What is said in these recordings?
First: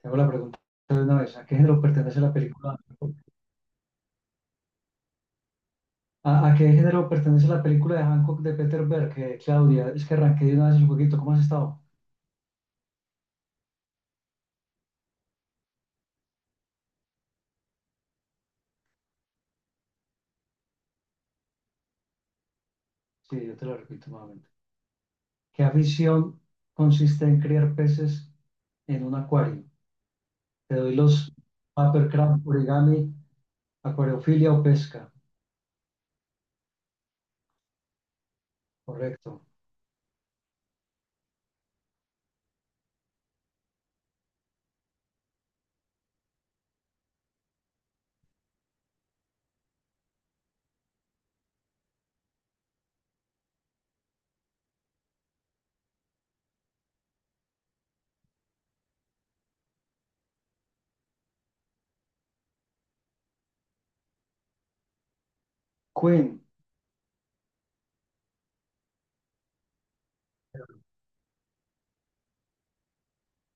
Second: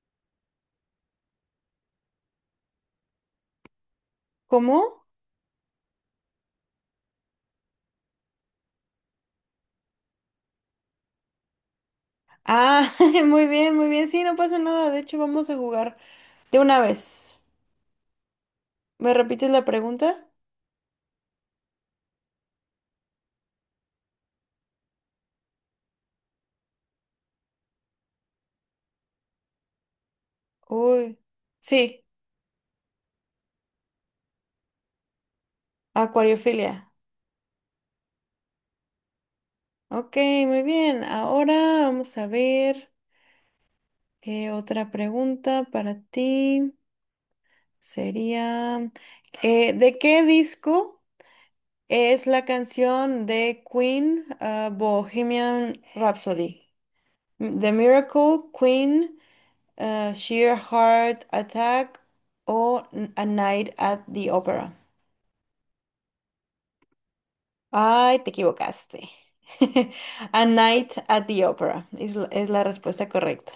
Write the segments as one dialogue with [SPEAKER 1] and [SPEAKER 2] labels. [SPEAKER 1] Te hago la pregunta de una vez. ¿A qué género pertenece la película?
[SPEAKER 2] ¿Cómo?
[SPEAKER 1] ¿A qué género pertenece la película de Hancock de Peter Berg? Claudia, es que arranqué de una vez el jueguito. ¿Cómo has estado?
[SPEAKER 2] Ah, muy bien, muy bien. Sí, no pasa nada. De hecho, vamos a jugar de una vez. ¿Me repites la pregunta?
[SPEAKER 1] Sí, yo te lo repito nuevamente. ¿Qué afición consiste en criar peces en un acuario? Te doy
[SPEAKER 2] Uy.
[SPEAKER 1] los
[SPEAKER 2] Sí,
[SPEAKER 1] papercraft, origami, acuariofilia o pesca.
[SPEAKER 2] acuariofilia.
[SPEAKER 1] Correcto.
[SPEAKER 2] Ok, muy bien. Ahora vamos a ver otra pregunta para ti. Sería, ¿de qué disco es la canción de Queen, Bohemian Rhapsody? The Miracle, Queen. Eh, Sheer Heart Attack o A Night at the Opera.
[SPEAKER 1] Queen.
[SPEAKER 2] Ay, te equivocaste. A Night at the Opera es la respuesta correcta.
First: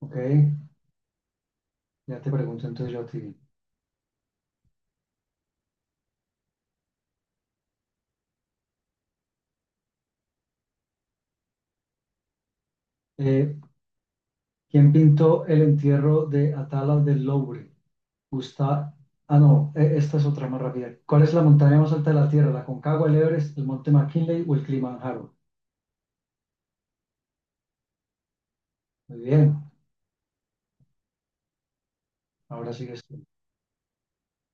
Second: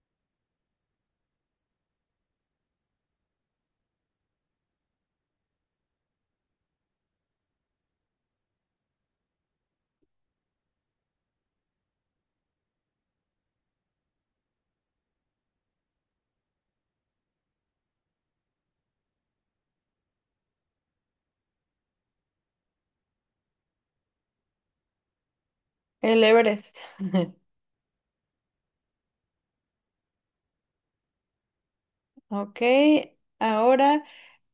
[SPEAKER 1] Ok, ya te pregunto entonces yo a ti. Eh, ¿Quién pintó el entierro de Atala del Louvre? Gusta. Ah, no, esta es otra más rápida. ¿Cuál es la montaña más alta de la Tierra? ¿La Concagua, el Everest, el Monte McKinley o el Kilimanjaro?
[SPEAKER 2] El Everest.
[SPEAKER 1] Muy bien,
[SPEAKER 2] Ok,
[SPEAKER 1] ahora sigues tú.
[SPEAKER 2] ahora,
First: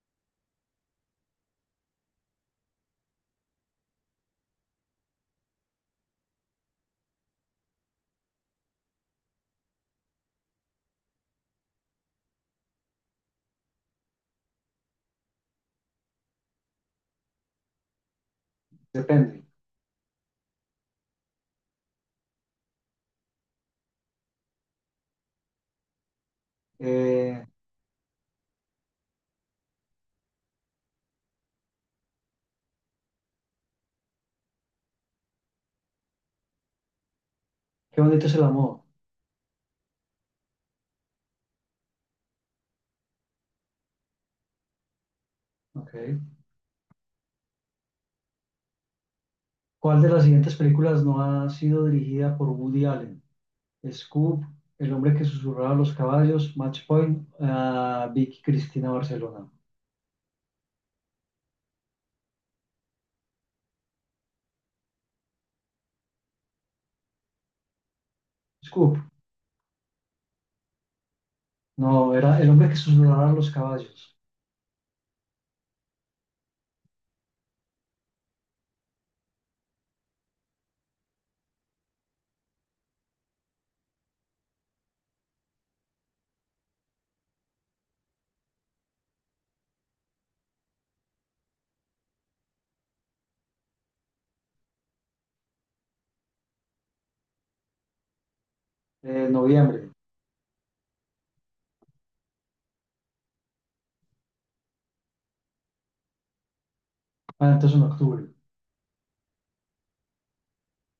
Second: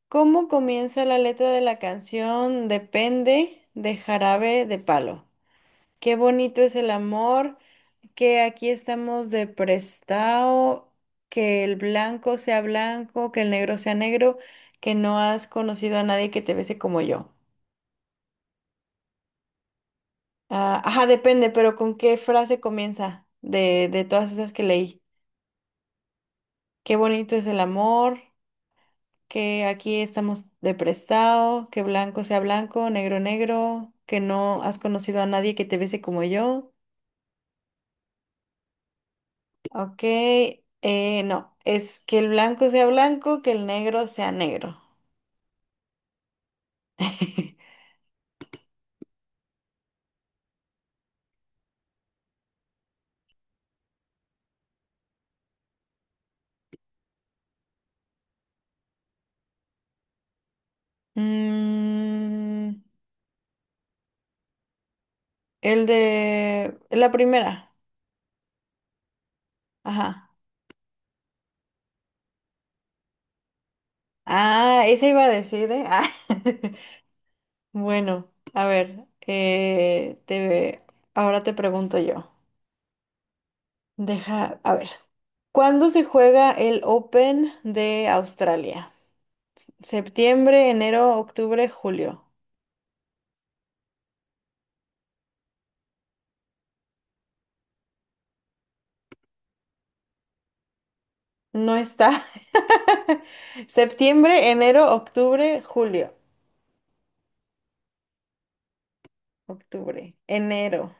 [SPEAKER 2] ¿cómo comienza la letra de la canción Depende de Jarabe de Palo? Qué bonito es el amor, que aquí estamos de prestado, que el blanco sea blanco, que el negro sea negro, que no has conocido a nadie que te bese como yo.
[SPEAKER 1] Depende.
[SPEAKER 2] Ah, ajá, depende, pero ¿con qué frase comienza de todas esas que leí? Qué bonito
[SPEAKER 1] Eh,
[SPEAKER 2] es el amor, que aquí estamos de prestado, que blanco sea blanco, negro negro, que no has conocido a nadie que te bese como yo.
[SPEAKER 1] qué bonito es el amor.
[SPEAKER 2] Ok, no, es que el blanco sea blanco, que el negro sea negro.
[SPEAKER 1] Ok. ¿Cuál de las siguientes películas no ha sido dirigida por Woody Allen? Scoop, El hombre que susurraba a los caballos, Match Point, Vicky Cristina Barcelona.
[SPEAKER 2] Mm, el de la primera,
[SPEAKER 1] Scoop,
[SPEAKER 2] ajá.
[SPEAKER 1] no, era El hombre que susurraba a los caballos.
[SPEAKER 2] Ah, esa iba a decir, ¿eh? Ah. Bueno, a ver, ahora te pregunto yo. Deja, a ver, ¿cuándo se juega el Open de Australia? Septiembre, enero, octubre, julio.
[SPEAKER 1] Noviembre.
[SPEAKER 2] No está. Septiembre, enero, octubre, julio.
[SPEAKER 1] Ah, entonces en octubre.
[SPEAKER 2] Octubre, enero.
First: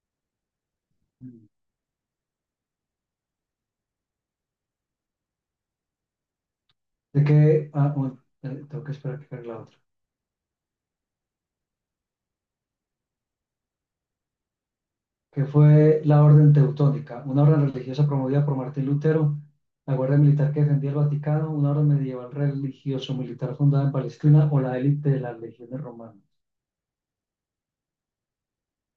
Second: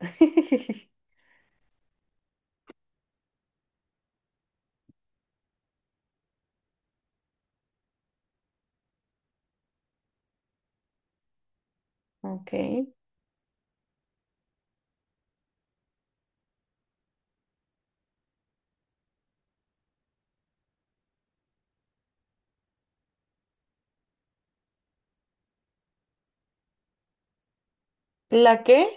[SPEAKER 1] Mm. de que, ah, un- tengo que esperar que cargue la otra,
[SPEAKER 2] Ok.
[SPEAKER 1] que fue la Orden Teutónica, una orden religiosa promovida por Martín Lutero, la Guardia Militar que defendía el Vaticano, una orden medieval religioso-militar fundada en Palestina o la élite de las legiones romanas.
[SPEAKER 2] ¿La qué?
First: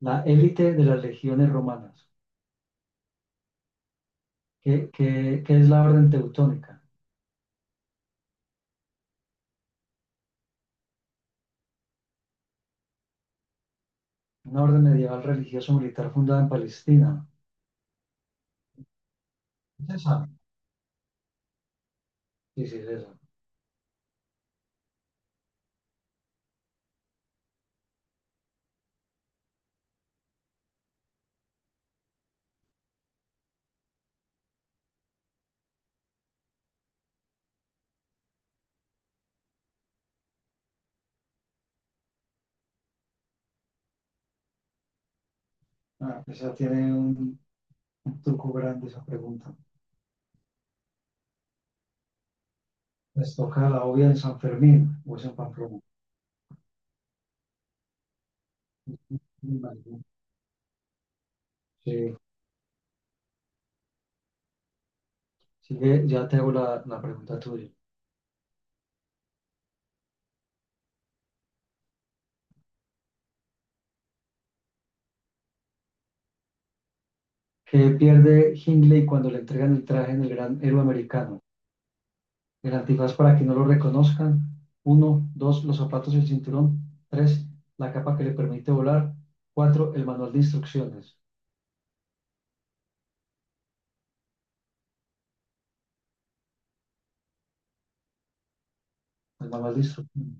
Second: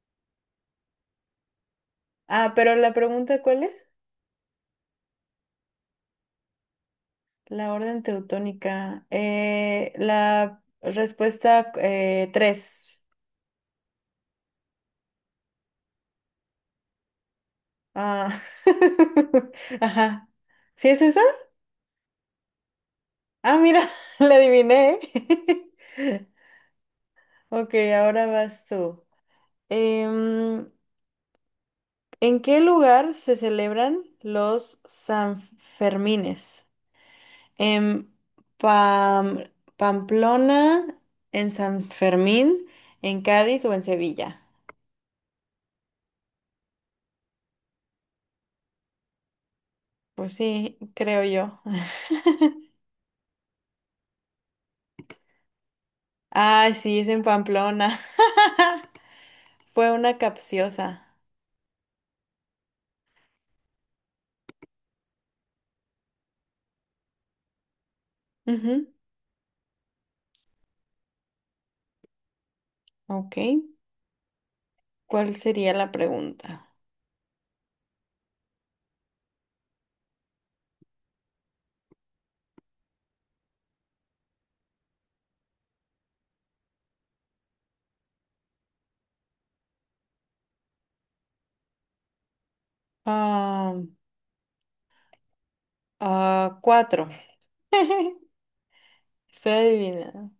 [SPEAKER 1] La élite de las legiones romanas,
[SPEAKER 2] Ah, pero la pregunta, ¿cuál es?
[SPEAKER 1] que es la Orden Teutónica,
[SPEAKER 2] La orden teutónica. La respuesta tres.
[SPEAKER 1] una orden medieval religioso-militar fundada en Palestina.
[SPEAKER 2] Ah.
[SPEAKER 1] ¿Es esa?
[SPEAKER 2] Ajá. ¿Sí es esa?
[SPEAKER 1] Sí, sí, es esa.
[SPEAKER 2] Ah, mira, la adiviné. ¿eh? Ok, ahora vas tú. Em, ¿en qué lugar se celebran los Sanfermines? En Pam- Pamplona, en San Fermín, en Cádiz o en Sevilla.
[SPEAKER 1] Ah, esa tiene un truco grande esa pregunta.
[SPEAKER 2] Pues sí, creo yo.
[SPEAKER 1] Les toca la obvia en San Fermín o es en Pamplona.
[SPEAKER 2] Ay, sí, es en Pamplona. Fue
[SPEAKER 1] Vale,
[SPEAKER 2] una capciosa.
[SPEAKER 1] sí. Sigue, ya te hago la pregunta tuya.
[SPEAKER 2] Ujú, Ok. ¿Cuál sería la pregunta?
[SPEAKER 1] ¿Qué pierde Hindley cuando le entregan el traje del gran héroe americano? El antifaz para que no lo reconozcan. Uno, dos, los zapatos y el cinturón. Tres, la capa que le permite volar. Cuatro, el manual de instrucciones.
[SPEAKER 2] Ah, ah, cuatro.
[SPEAKER 1] El
[SPEAKER 2] Estoy
[SPEAKER 1] manual de
[SPEAKER 2] adivinando.
[SPEAKER 1] instrucciones.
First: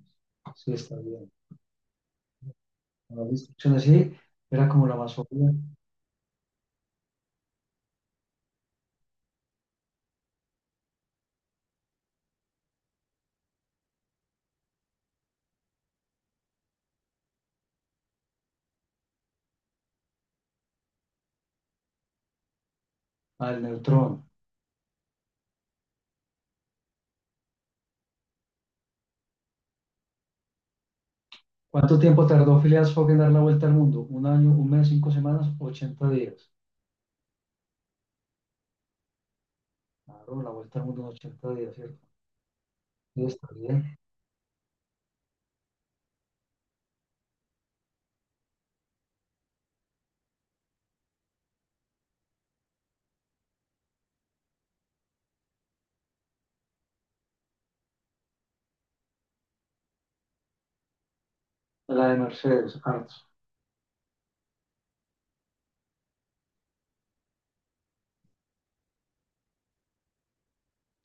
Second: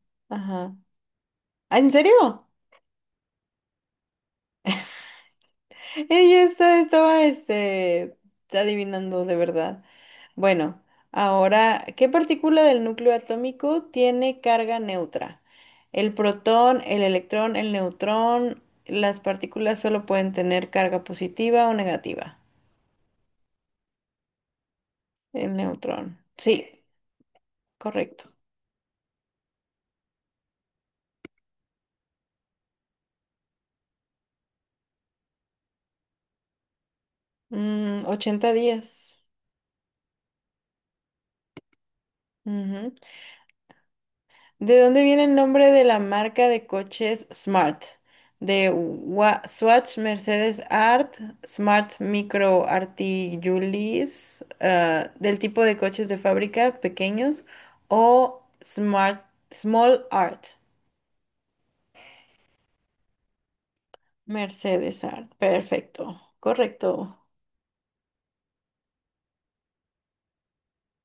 [SPEAKER 1] Sí,
[SPEAKER 2] Ajá.
[SPEAKER 1] está bien. El
[SPEAKER 2] ¿Ah, ¿En serio?
[SPEAKER 1] manual de instrucciones, sí. Era como la más obvia.
[SPEAKER 2] Estaba este, adivinando de verdad. Bueno, ahora, ¿qué partícula del núcleo atómico tiene carga neutra? El protón, el electrón, el neutrón. Las partículas solo pueden tener carga positiva o negativa.
[SPEAKER 1] Al neutrón.
[SPEAKER 2] El neutrón. Sí, correcto.
[SPEAKER 1] ¿Cuánto tiempo tardó Phileas Fogg en dar la vuelta al mundo? ¿Un año, un mes, 5 semanas, 80 días?
[SPEAKER 2] Mm, 80 días.
[SPEAKER 1] Claro, la vuelta al mundo en 80 días, ¿cierto? Sí, está bien.
[SPEAKER 2] ¿De dónde viene el nombre de la marca de coches Smart? Swatch, Mercedes Art, Smart Micro Articulis, del tipo de coches de fábrica pequeños o Smart Small Art.
[SPEAKER 1] La de Mercedes, harto.
[SPEAKER 2] Mercedes Art, perfecto, correcto.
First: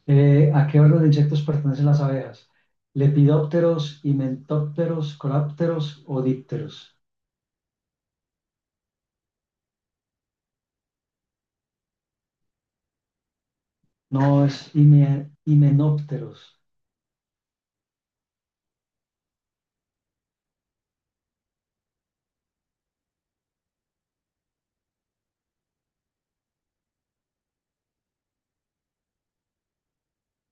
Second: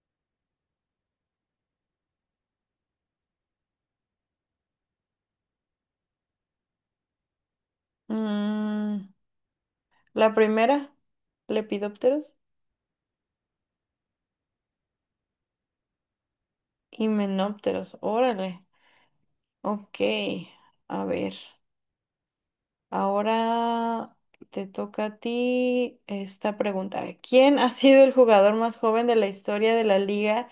[SPEAKER 1] ¿A qué orden de insectos pertenecen las abejas? ¿Lepidópteros, himenópteros, colápteros o dípteros?
[SPEAKER 2] Mm, la primera, Lepidópteros
[SPEAKER 1] No, es himenópteros.
[SPEAKER 2] y Menópteros, órale, ok, a ver. Ahora te toca a ti esta pregunta. ¿Quién ha sido el jugador más joven de la historia de la Liga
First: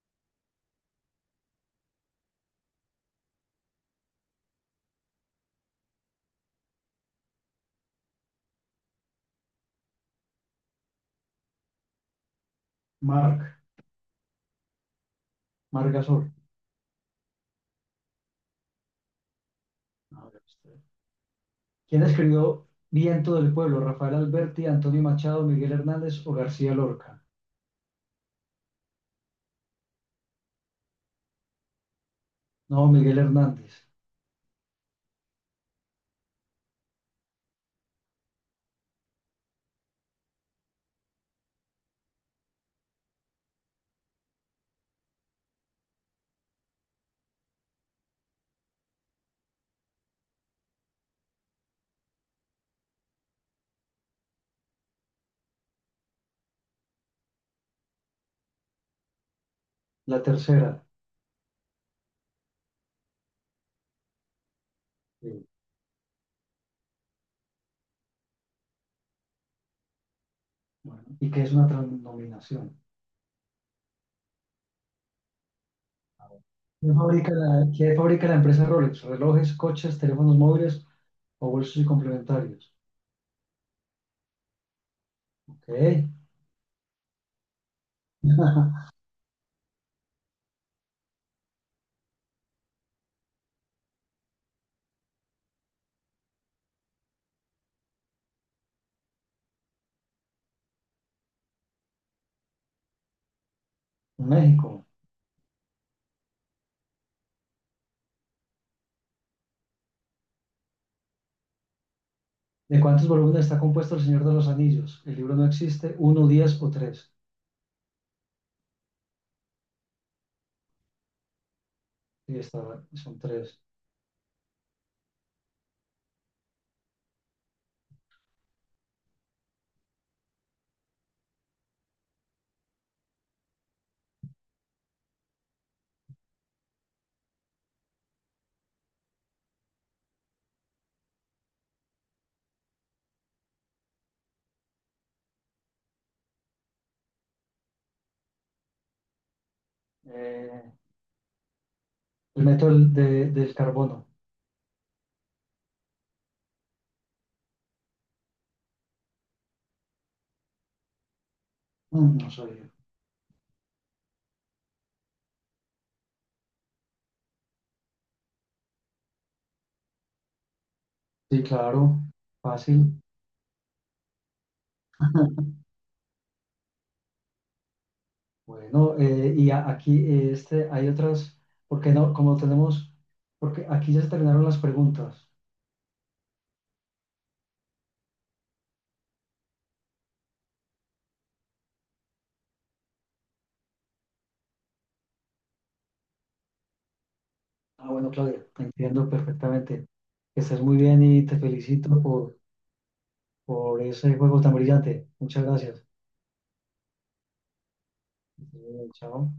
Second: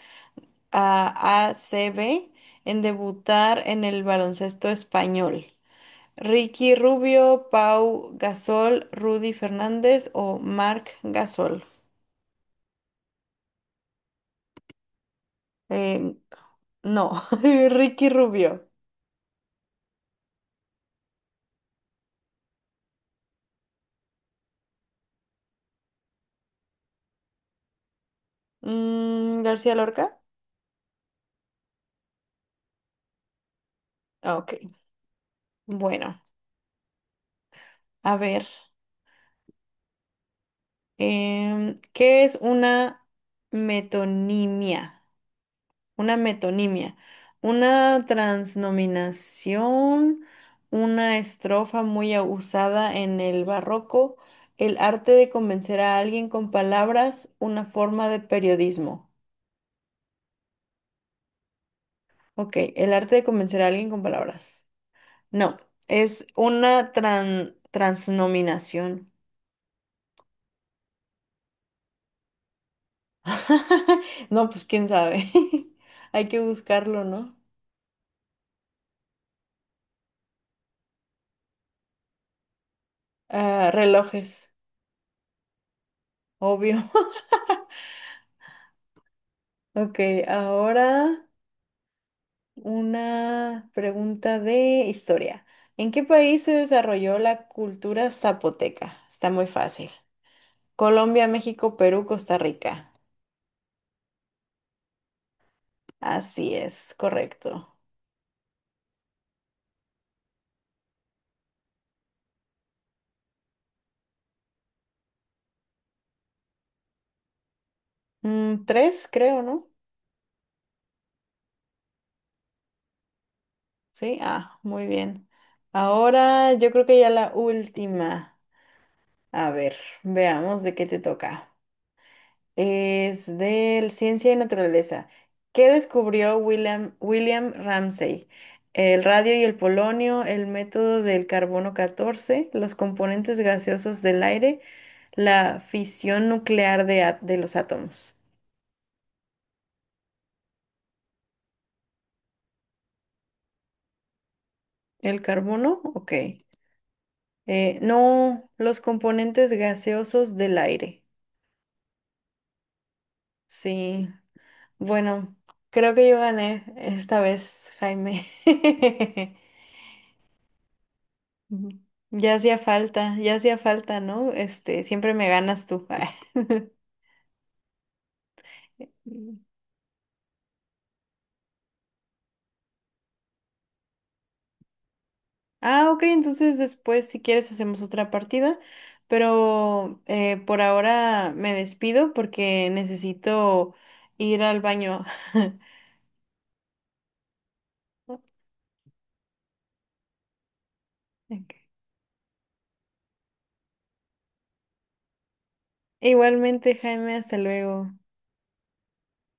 [SPEAKER 2] ACB en debutar en el baloncesto español? ¿Ricky Rubio, Pau Gasol, Rudy Fernández o Marc Gasol?
[SPEAKER 1] Marc,
[SPEAKER 2] Eh,
[SPEAKER 1] Margasol.
[SPEAKER 2] no, Ricky Rubio.
[SPEAKER 1] A ver usted. ¿Quién escribió Viento del Pueblo? ¿Rafael Alberti, Antonio Machado, Miguel Hernández o García Lorca?
[SPEAKER 2] Mm, ¿García Lorca?
[SPEAKER 1] No, Miguel Hernández.
[SPEAKER 2] Ah, Ok, bueno, a ver. Em, ¿qué es una metonimia? Una metonimia, una transnominación, una estrofa muy usada en el barroco, el arte de convencer a alguien con palabras, una forma de periodismo.
[SPEAKER 1] La tercera.
[SPEAKER 2] Ok, el arte de convencer a alguien con palabras.
[SPEAKER 1] Sí.
[SPEAKER 2] No, es una transnominación.
[SPEAKER 1] Bueno, ¿y qué es una transnominación?
[SPEAKER 2] No, pues quién sabe. Hay que
[SPEAKER 1] ¿Quién
[SPEAKER 2] buscarlo,
[SPEAKER 1] fabrica
[SPEAKER 2] ¿no?
[SPEAKER 1] qué fabrica la empresa Rolex? Relojes, coches, teléfonos móviles, o bolsos y complementarios.
[SPEAKER 2] Ah, relojes,
[SPEAKER 1] Ok.
[SPEAKER 2] obvio. Ok, ahora... Una pregunta de historia. ¿En qué país se desarrolló la cultura zapoteca? Está muy fácil. Colombia, México, Perú, Costa Rica.
[SPEAKER 1] México.
[SPEAKER 2] Así es, correcto.
[SPEAKER 1] ¿De cuántos volúmenes está compuesto El Señor de los Anillos? El libro no existe. ¿Uno, 10 o tres?
[SPEAKER 2] Mm, tres, creo, ¿no?
[SPEAKER 1] Sí, son tres.
[SPEAKER 2] Sí, ah, muy bien. Ahora yo creo que ya la última. A ver, veamos de qué te toca. Es de Ciencia y Naturaleza. ¿Qué descubrió William Ramsay? El radio y el polonio, el método del carbono 14, los componentes gaseosos del aire, la fisión nuclear de los átomos.
[SPEAKER 1] Eh, el método del carbono.
[SPEAKER 2] ¿El carbono? Ok. No, los componentes gaseosos del aire.
[SPEAKER 1] Mm, no sabía.
[SPEAKER 2] Sí. Bueno, creo que yo gané esta vez, Jaime.
[SPEAKER 1] Sí,
[SPEAKER 2] Ujú.
[SPEAKER 1] claro. Fácil.
[SPEAKER 2] Ya hacía falta, ¿no? Este, siempre me ganas tú.
[SPEAKER 1] Bueno, y aquí hay otras, porque no, como tenemos, porque aquí ya se terminaron las preguntas.
[SPEAKER 2] Ah, ok, entonces después, si quieres, hacemos otra partida, pero por ahora me despido porque necesito ir al baño.
[SPEAKER 1] Ah, bueno,
[SPEAKER 2] Ok.
[SPEAKER 1] Claudia, te entiendo perfectamente. Que estés muy bien y te felicito por ese juego tan brillante. Muchas gracias.
[SPEAKER 2] Igualmente, Jaime, hasta luego.
[SPEAKER 1] Chao.